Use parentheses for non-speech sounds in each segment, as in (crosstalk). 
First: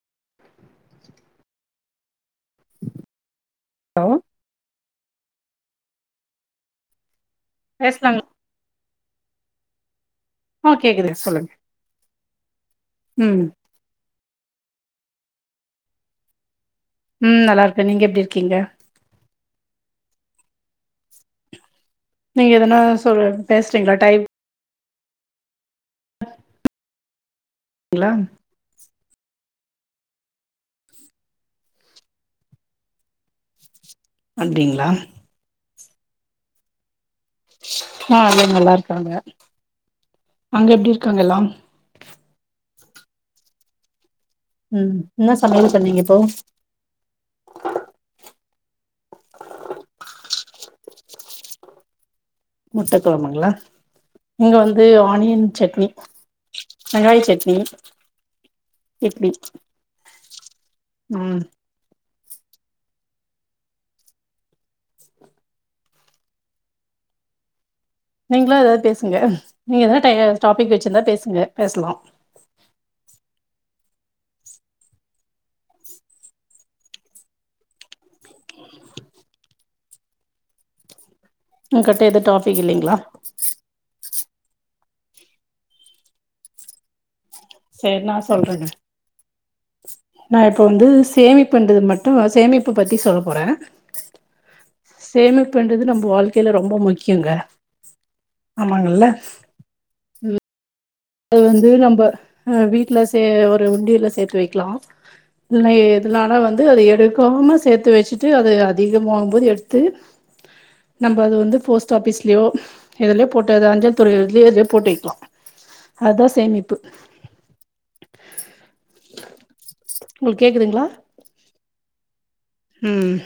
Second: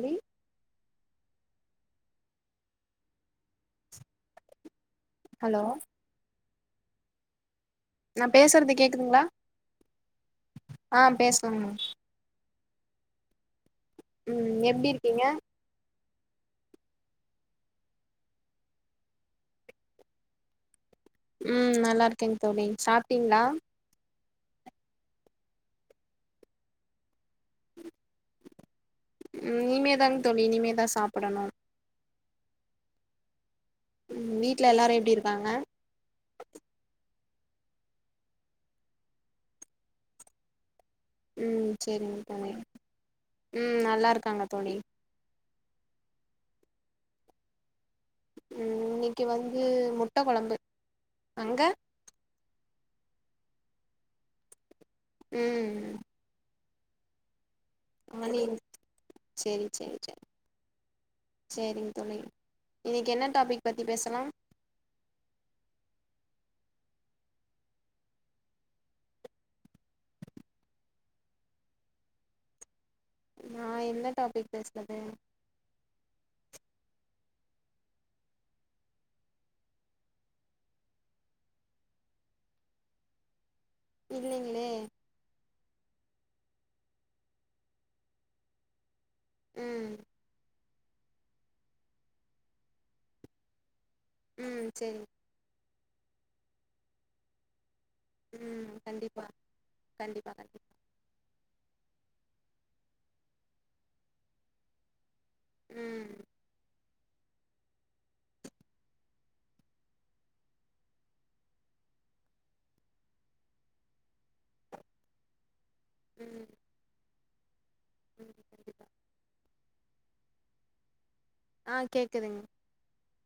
தோழி (unintelligible) allow hello பேசலாங்க நா பேசுறது கேக்குதுங்களா ஆ கேக்குது சொல்லுங்க ம் ம் எப்டி இருக்கீங்க ம் நல்லா இருக்க நீங்க எப்டி இருக்கீங்க ம் நல்லா இருக்கேங்க நீங்க தோழி எதனா சொல் சாப்ட்டீங்களா பேசுறீங்களா டைப் இலாம் ம் இனிமேதாங் தோழி இனிமேதா சாப்புடணு ம் வீட்டல அப்டிங்களா எல்லாரு எப்டி இருக்காங்க ஆ அதெல்லா நல்லா இருக்காங்க அங்க எப்டி இருக் ம் சேரிங்க தோழி ம் நல்லா இருக் ம் என்னஸ் சமையல் பண்ணீங்கப்போ ம் இன்னிக்கு வந்து மு முட்ட கொழம்பு அங்க முட்ட கொழம்புங்களா இங்க வந் து ஆனியன் சட்னி ம் வெங்காய சட்னி ஆனின் இட்லி சேரி சேரி சேரி ம் சேரிங்க தோழி இன்னிக்கு என்ன டாபிக் பத்தி பேசலாம் நீங்களு எதாவது பேசுங்க நீங்க எதாவது டாபிக் வெச்சுருந்தா பேசுங்க பேசலா ஆ என்ன டாபிக் பேசுறது உங்க கிட்ட எது டாபிக் இல்லைங்களா இல்லைங்களே சேரி நா சொல்றங்க ம் ந இப்ப வந்து சேமிப்புன்றது மட்டு நா சேமிப்பு பத்தி சொல்ல போறே உம் சேரி சேமிப்புன்றது நம்ம வாழ்க்கையில ரொம்ப முக்கியங்க ம் ஆமாங்கல்ல கண்டிப்பா கண்டிப்பா உம் கண்டிப்பா அது வந்து நம்ம ஹ வீட்ல சே ஒரு உண்டியல சேர்த்து வெக்கலா இல்ல ம் இதுலானா வந்து அது எடு கமாக சேத்து வெச்சுட்டு அது அதிகமாகுங்கும்போது எடுத்து நம்ம அது வந்து போஸ்ட் ஆஃபீஸ்லயோ எதுலையோ போட்டு அது அஞ்சல் துறயுலோ இதுலே போட்டு வெக்லா அதா சேமிப்பு உம் கண்டிப்பா ஒங்களுக்கு கேக்குதுங்ளா ஆ கேக்குதுங்க உம்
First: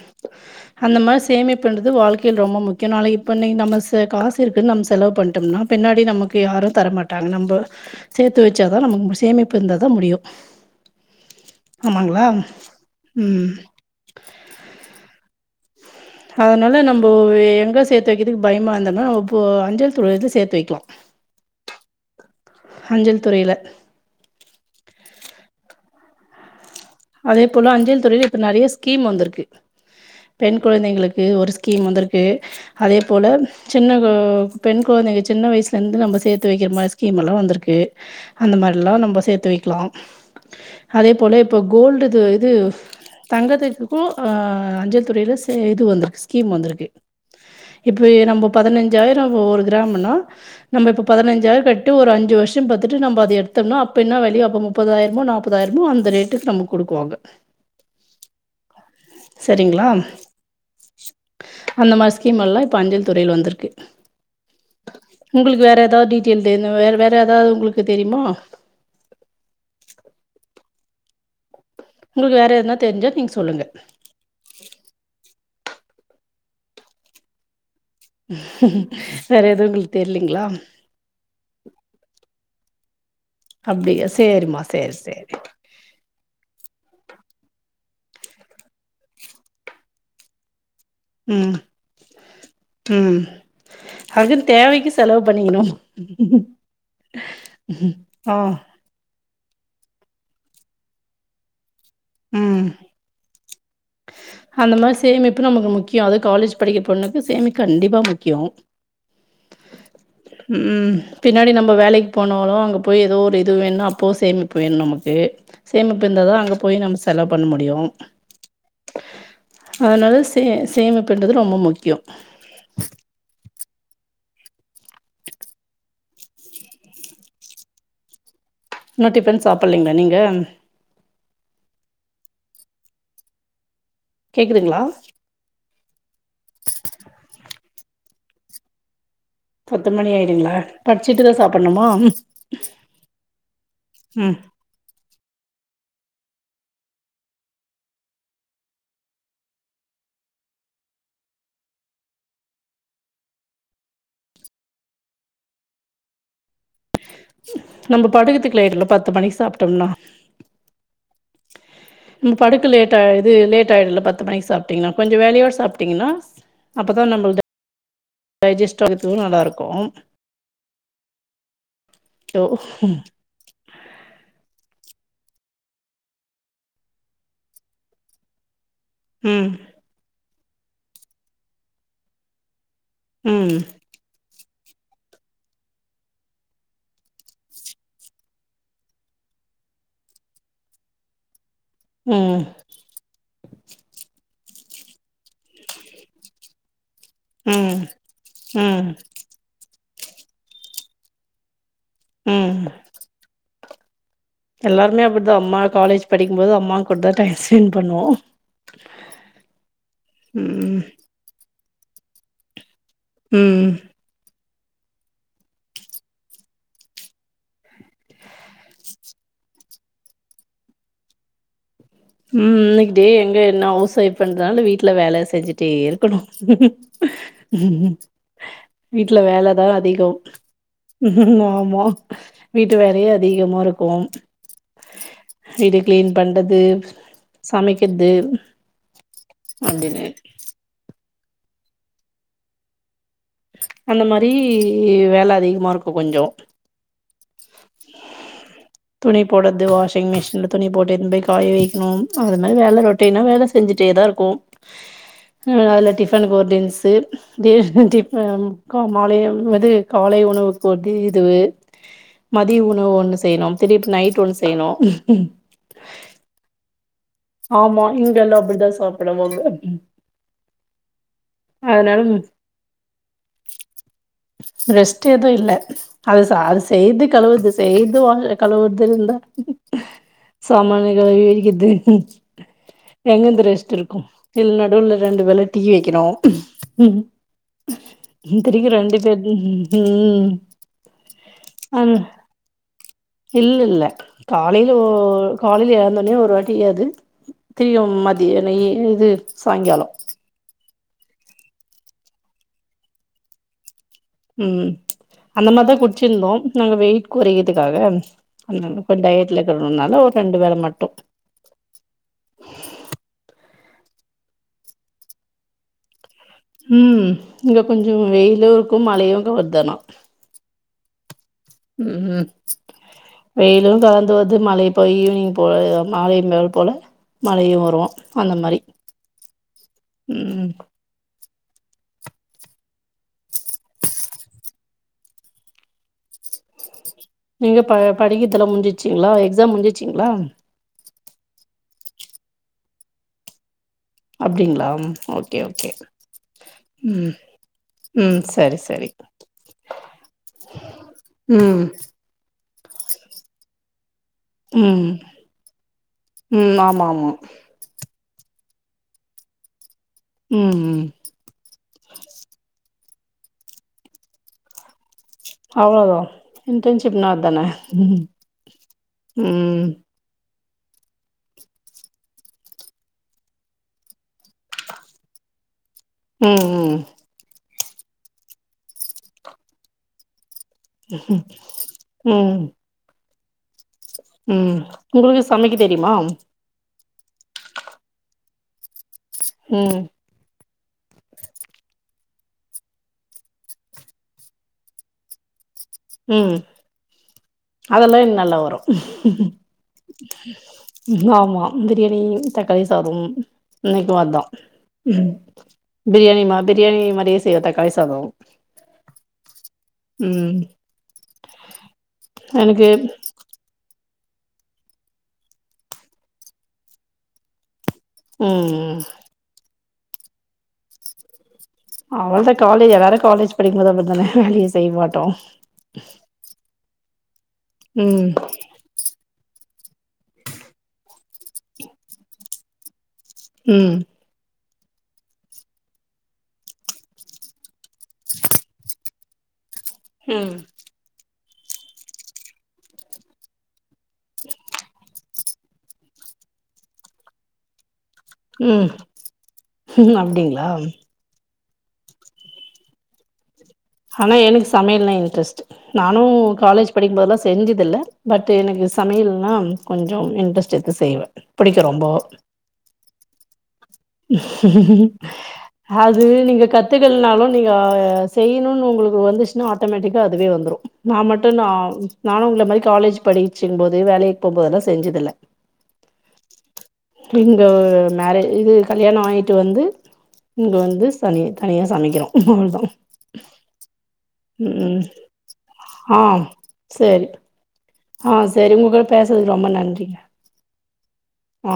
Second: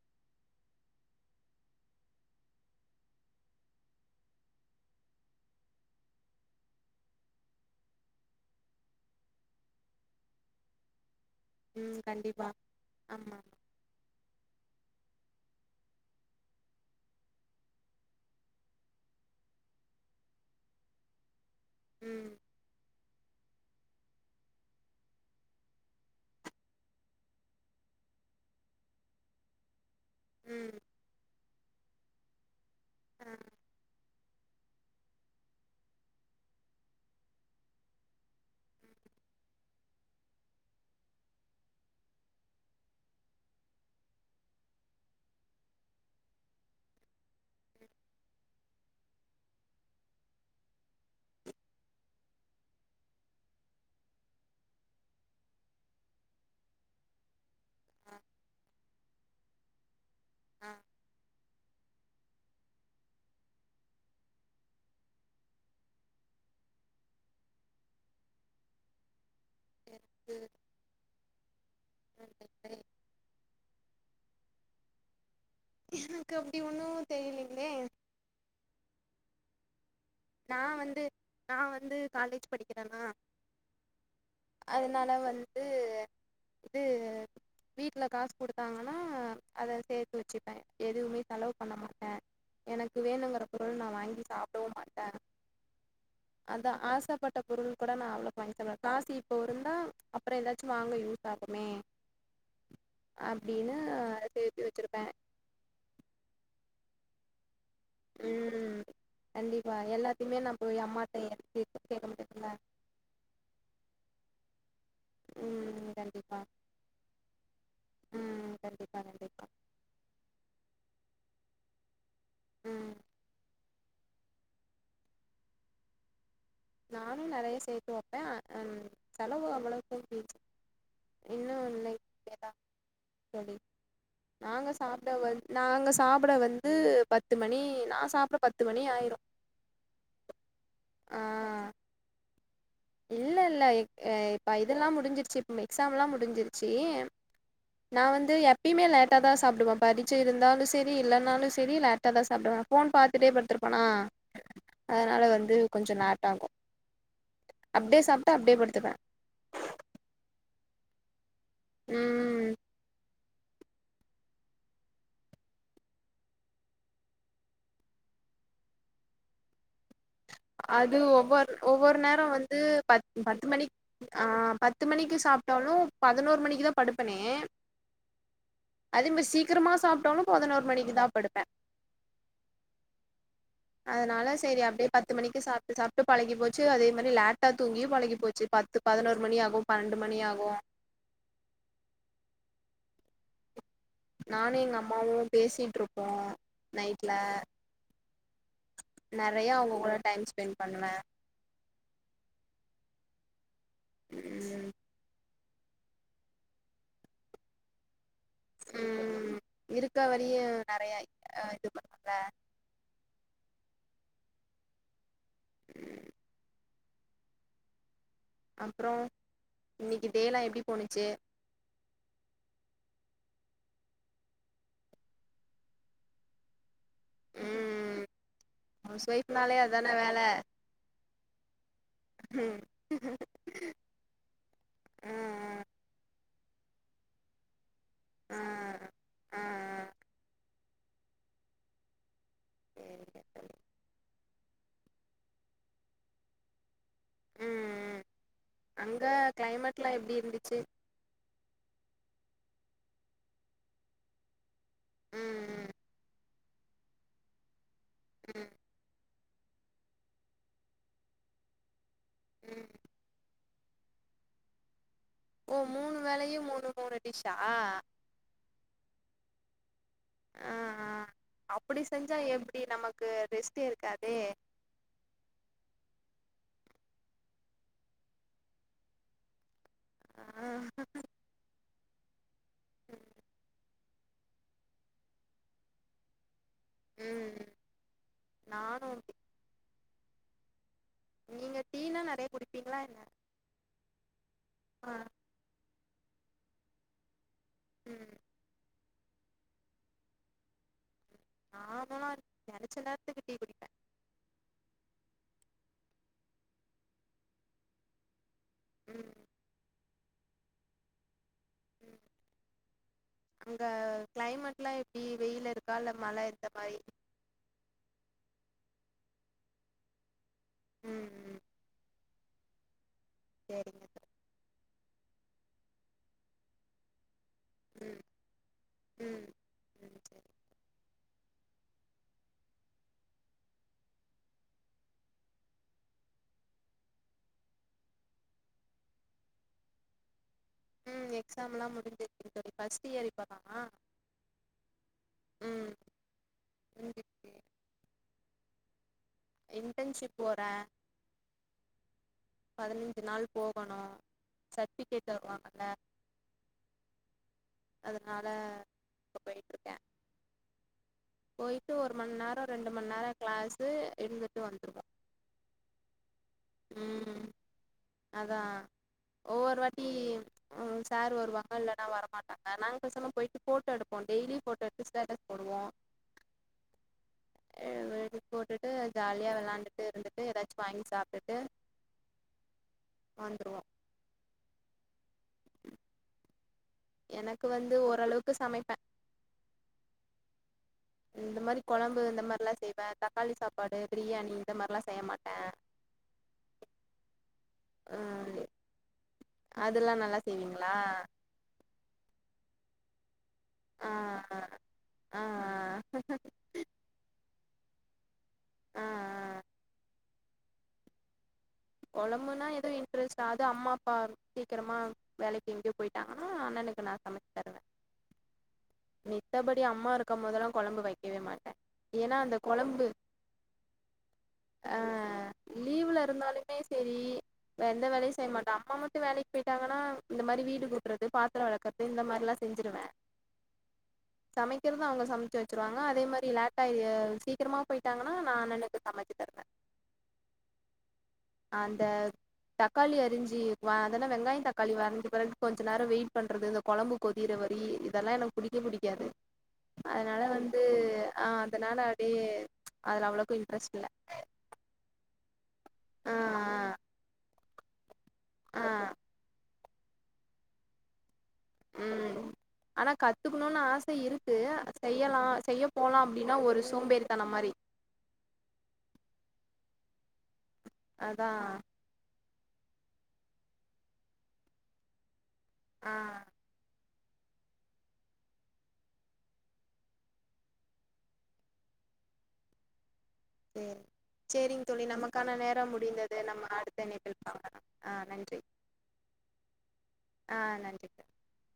அந்த மாரி சேமிப்புன்றது வாழ்க்கையில் ரொம்ப முக்கியோ நாளைக்கு இப்ப இன்னி நம்ம காசு இருக்குன்னு நம்ம செலவு பண்ணிட்டோம்னா பின்னாடி நமக்கு யாரு தரமாட்டாங்க நம்ப சேர்த்து வச்சாதா நம்ப சேமிப்பு இருந்தாதா முடியு ம் ஆமாங்களா கண்டிப்பா ஆமா உம் அதனால நம்ப எங்க சேத்து வெக்குறதுக்கு பயமா இருந்தோம்னா அஞ்சல் துறைல சேத்து வெக்கலா உம் அஞ்சல் துறையில அதே போல அஞ்சல் துறையில இப்ப நெறய ஸ்கீம் வந்துருக்கு பெண் குழந்தைங்களுக்கு ஒரு ஸ்கீம் வந்துருக்கு அதே போல சின்ன ப்போ பெண் கொழந்தைங்க சின்ன வயசுலுருந்து நம்ம சேத்து வெக்ற மாரி ஸ்கீம்ல்லா வந்துருக்கு அந்த மாரிலா நம்ப சேத்து வெக்லா அதே போல இப்போ கோல்டு இது இது தங்கதுக்கு ஆ அஞ்சல் துறைல இது வந்துருக்கு ஸ்கீம் வந்துருக்கு இப்ப நம்ம பதினஞ்சாயிர ஒரு கிரம்னா நம்ம இப்போ பதினஞ்சாயிரம் கட்டி ஒரு அஞ்சு வருஷம் பாத்துட்டு நம்ம அத எடுத்தோம்னா அப்போ என்ன வேல்யு அப்போ முப்பதாயிரமோ நாப்பதுயிரமோ அந்த ரேட் க் நமக்கு குடுக்குவாங்க செரிங்ளா ம் அந்த மாரி ஸ்கீம் எல்லா இப்ப அஞ்சல் துறையில வந்துருக்கு உங்களுக்கு வேற ஏதாவது டீடெயல் வே வேற ஏதாவது உங்களுக்கு தெரியுமா உங்களுக்கு வேற எதனா தெரிஞ்ச நீங்க சொல்லுங்க (inaudible) எனக்கு அப்டி ஒன்னு தெரியலங்களே ம் வேற எதுவு இ நா வந்து நா வந்து காலேஜ் படிகிறேனா அப்டியா சேரிம்மா சேரி அதனால சேரி வந்து ந்து வீட்ல காசு குடுத் டங்கனா அத சேத்து வச்சிபே எதுவுமே செலவு ம் பண்ண மாட்டே எனக்கு ம் வேணுகிற பொருள நா வாங்கி அதுக்குன்னு சாப்டவு தேவைக்கு மாட்டே செலவு பண்ணிக்கணும் அதா ஆசப்பட்ட ஆ ப்போ யிருந்தா அப்புற எதாச்சி வாங்க யூஸ் ஆகுமே ம் அப்டின்னு சேத்து அந்த மாரி வச்சிருப்பே சேமிப்பு நமக்கு முக்கியும் அதும் காலேஜ் படிக்கிற பொண்ணு க்கு சேமி கண்டிப்பா முக்கியும் ம் கண்டிப்பா எல்லாத்தையுமே நான் போய் ம் அம்மாட்ட பின்னாடி எடுத்து நம்ப கேட்க வேலைக்கு முடியாதுல்ல போனாலு அங்க போயி எதோ ஒரு இது வேன்னா அப்பவு சேமி போயின் நமக் கே ம் சேமிப்பு இருந்தாதா கண்டிப்பா அங்க இப்பியும் நம்ப செலவு பண்ண முடியும் ம் கண்டிப்பா கண்டிப்பா அதனால சே சேமிப்புன்றது ரொம்ப முக்கியம் ம் நானு நறயா சேத்து வைப்பே ம் இன்னு டிஃபன் செலவு சாப்பிட்லீங்களா நீங்க அவ்ளோக்கா இன்னும் இல்ல லேட்டா தோழி நாங்க கேக்குதுங்களா சாப்பட வ நாங்க சாப்பட வந்து பத்து மணி நா சாப்ட பத்து மணி ஆயிரும் பத்து மணி ஆயிடுங்ளா ஆ படிச்சிடுத்தா சாப் பன்னுமா ம் இல்ல இல்ல இப் இப்ப இதெல்லா முடிஞ்சிருச்சி மே எக்ஸாம்லா முடிஞ்சிருச்சி நா வந்து எப்பயுமே லேட்டா தா சாப்டுவே பரிச்ச இருந்தாலு சேரி இல்லனாலு சேரி லேட்டா தா சாப்டுவே ஃபோன் பாத்துட்டே படுத்துருப்பேனா அதனால வந்து கொஞ்ச லேட்டாகும் நம்ப படுக்கத்துக்கு லேட் இல்ல பத்து மணிக்கு சாப்டோம்னா நீங்க ம் படுக்க லேட்டாய்து இது லேட்டா ஆயிடு இல்ல பத்து மணிக்கு சாப்ட்டிங்கனா கொஞ்ச வேலயோ சாப்ட்டிங்கனா அப்போ தா நம்பள்து டைஜஸ்ட்டு ஆகறதுக்கும் நல்லா இருக்கும் அது ஒவ்வொரு ஒவ்வொரு நேர வந்து பத் பத்து மணிக் ஆ பத்து மணிக்கு ஸ் சாப்டாலு பதனோரு மணிக்கி தா படுப்பனே அதோ மேரி ம் சீக்கரமா சாப்டாலு பதினோரு மணிக்கி தா படுப்பே ம் அதனாலஸ் சேரி அப்டியே பத் பத்து மணிக்கு சாப்டு சாப்டு பழகி போச்சு அதே மாரி லேட்டா தூங்கியு பழகி போச்சு பத்து பதினோரு மணி ஆகு பன்னெண்டு மணி ஆகு ம் நானு எங்க அம்மாவு பேசிட்ருப்போ நைட் ம் ம் நெறையா அவுங்க கூட டைம் ஸ்பெண் பண்ணுவ ம் ம் எல்லாருமே அப்டி இதோ அம்மா காலேஜ் படிக்கும்போது அம்மா கூட டைம் ஸ்பெண்ட் பண்ணுவோ ம் இருக்க வரிய ம் நெறைய இது க்குமல்ல ம் (inaudible) அப்புறோ இன்னிக்கி டேலா எப்டி போணுச்சு ம் இன்னிக்கி டே எங்க என்ன ஹவுஸ் வொயிப் பண்றனால வீட்ல வேல செஞ்டே இருக்கணு ம் ஹவுஸ் வீட்ல ஒய்ஃப்னாலே வேலதா அதான அதிகோ வேல (unintelligible) ம்மா ம் வீட்டு வேலயே அதிகமா இருக்கும் ஆ இதுக்கே பண்டது சாமிக் எது ஆ அப்டினு சேரிக்கா அந்த மாரி வேல அதிகமா இருக்கு கொஞ்சோ ம் ம் அங்க துணி போடுறது கிளைமேட்லா வாஷிங் எப்டி மிஷின்ல இருந்துச்சு துணி போட்டு இருந்துக் காய வெக்கணும் அது மாரி ரொட்டீனா வேல செஞ்சுட்டேதா இருக்கோம் ம் ம் அதுல டிஃப்னுக்கு ஒரு டென்சு ஆம் கா மாலையம் வந்து காலை உணவு போட்டு இதுவு மதிய உணவு ஒன்னு செயினும் திரிப் நைட் ஒன்னு செயினு ஓ மூணு வேலையு மூணு மூணு டிஷ்ஷா ஆமா இங்கெல்லா அப்டிதா சாப்புடவாங்க ஆ ஆ அப்டி அதுனால செஞ்சா எப்டி நமக்கு ரெஸ்ட்டே இருக்காதே ரெஸ்ட் எது இல்ல அது சா செய்து கழுவற்து செய்து வாங்க கழுவற்துன் இந்தா சாமானு கழிவி வக்கிற்து ம் எங்கெந்து ரெஸ்ட் இரு க்கு இல் நடுவுல ரெண்டு வேல டீ வெக்கணு ம் இத்தினிக்கு நானு ரெண்டு அப்டி. பேரு ம் நீங்க அ டீனா நெறைய குடிப்பீங்களா என்ன இல்லெல்ல காலைல ஓ ஆ காலைல ஏந்தோ னயு ஒரு வாட்டி யாது திரியு ம் மதியான ஏந்து சாய்ங்காலொ நார்மலா நெனச்ச நேரத்துக்கு டீ குடிப்பே ம் அந்த மார்தா குட்ச்சிந்தோ நாங்க வெயிட் கொறைகிறதுக்காக அதுனால இப்ப ம் டயட்லக்குறனால ஒ ரெண்டு வேல மட்டு அங்க க்ளைமேட்லா எப்டி வெயில இருக்கா இல்ல மழ இரு ஹும் இங்க கொஞ்சொ வெயிலு க்கு மழையுக்கு வர்தனா ம் ம் ம்ஹும் வெயிலு சேரிங்க தோழி கலந்து வது மழை இப்ப ஈவ்னிங் போல மாலை மேல் போல மழையு வரு ம் அந்த மாரி ம் ம் (inaudible) நீங்க ப படிக்கதெல்லா முஞ்சிச்சிங்ளா எக்ஸாம் முஞ்சிச்சிங்ளா ம் எக்ஸாம்லா முடுஞ்சிருச்சு தோழி ஃபர்ஸ்ட் இயர் இப்பதா அப்டிங்ளா ஓகே ஓகே ம் முடிஞ்சிருச்சு ம் சரி சரி இன்டர்ன்ஷிப் போறே ம் பதினஞ்சு நாள் போகணு ம் சர்டிஃபிகேட் தருவாங்கல்ல ம்‌ ஆமாமா அதனால இப்போ போயிட்ருக்க ம் ம் போயிட்டு ஒரு மண்ணோரோ ரெண் ரெண்டு மண்ணேரோ கிளாஸு இருந்துட்டு வந்துருவோ அவ்ளோதா இன்டன்ஷிப்னா ம் அதான அதான் ம் ம் சார் வருவாங்க இல்லன்னா வரமாட்டாங்க நாங்க பேசாம போயிட்டு போட்டோ எடுப்போ டெய்லி போட்டோ எடுத்து ஸ்டேட்டஸ் போடுவோ ம் ம் (unintelligible) போட்டுட்டு ஜாலியா வெளாண்டுட்டு இருந்துட்டு எதாச் ஹும் ம் வந்துருவோ ம் உங்களுக்கு சமைக்க தெரியுமா எனக்கு வந்து ஓரளவுக்கு சமைப்ப ம் இந்த மாரி கொழம்பு இந்த மாரில்லா செய்வ தக்காளி சாப்பாடு பிரியாணி இந்த மாரில்லா செய்ய மாட்ட ம் அதெல்லா எனக்கு நல்லா வரு அதெல்லாம் நல்லா செய்வீங்களா ஆமா பிரி தக்காளி சாதோம் ஆ இன்னைக்கு அதா ஆ ஆ பிரியாணிமா பிரியாணி மாரியே செ ய்ய தக்காளி சாதோ ஆ ஆ ம் கொழம்புனா எனக்கு எதோ இன்ட்ரெஸ்ட் அது அம்மா பார் சீக்கிரமா வேலைக்கு எங்கயு போயிட்டாங்கன்னா அண்ணனுக்கு நா சமைச்சுருவ ம் டே அம்மா இருக்கும் போதெல்லா கொழம்பு வெக்கவே மாட் அவ்ளதா காலேஜ் எல்லாரு காலேஜ் படிக்கும் போது அப்டி தான வேலயே செய்ய மாட்டோ சேரி எந்த ம் வேலையு செய்ய மாட்ட அம்மா மட்டு வேலைக்கு போயிட்டாங்கனா இந்த மாரி வீடு கூட்றது பாத்துரோ வெளக்குறது இந்த மாரி எல்லா செஞ்சுருவ ம் சமைக்கிறது அவங்க சமச்சு வெச்சுருவாங்க அதே மாரி லேட்டா எ சீக்கரமா போயிட்டாங்கன்னா நா அண்ணனுக்கு சமச்சு தருவ ம் அந்த தக்காளி அருஞ்சு வா அதென்ன வெங்காயோ தக்காளி வதங்குன பெறகு கொஞ்ச நேரோ வெயிட் பண்றது இந்த கொழம்பு கொதிற வரி இருக் அதெல்லா எனக்கு புடிக்கவே ம் புடிக்காது ம் அதனால அப்டிங்களா வந்து அ தனால அப்டியே அதுல அவ்ளக்கா யு ஆனா எனக்கு சமயல்னா இன்ட்ரெஸ்ட்டு நானு காலேஜ் ம் படிக்கும்போதெலா செஞ்சதுல்ல பட் எனக்கு சமயல்னா கொஞ்சொ இன்ட்ரெஸ்ட் எடுத்து செய்வே புடிக்கு ரொம்போ ஆனா கத்துக்கணுன் ஆ அது போலாம் அப்படின்னா நீங்க ஒரு கத்துக்கல்னாலு சோம்பேறித்தனம் மாரி நீங்க செய்யனுன் ஒங்களுக்கு வந்துச்சுனா அ ட்டமேட்டிக்காக அதுவே வந்துரு நா அதான் மட்டுந்தா நானு உங்கள மாரி காலேஜ் படிச்சும்போது வேலைக் போம்போதல்லா செஞ்சதில்ல ஆ இங்க மேரே இது கல்யாண ஆயிட்டு வந்து இங்க வந்து சனி தனியா சமைக்கிறே அவள்தா பி சேரிங் தோழி நமக்கான நேரம் ஆ முடிந்தது நம்ம அடுத்த சேரி இணைப்பில் பாக்கலா ஆ சரி உங்ககூட பேசுனது ரொம்ப நன்றிங்க ஆ நன்றி தோழி ஆ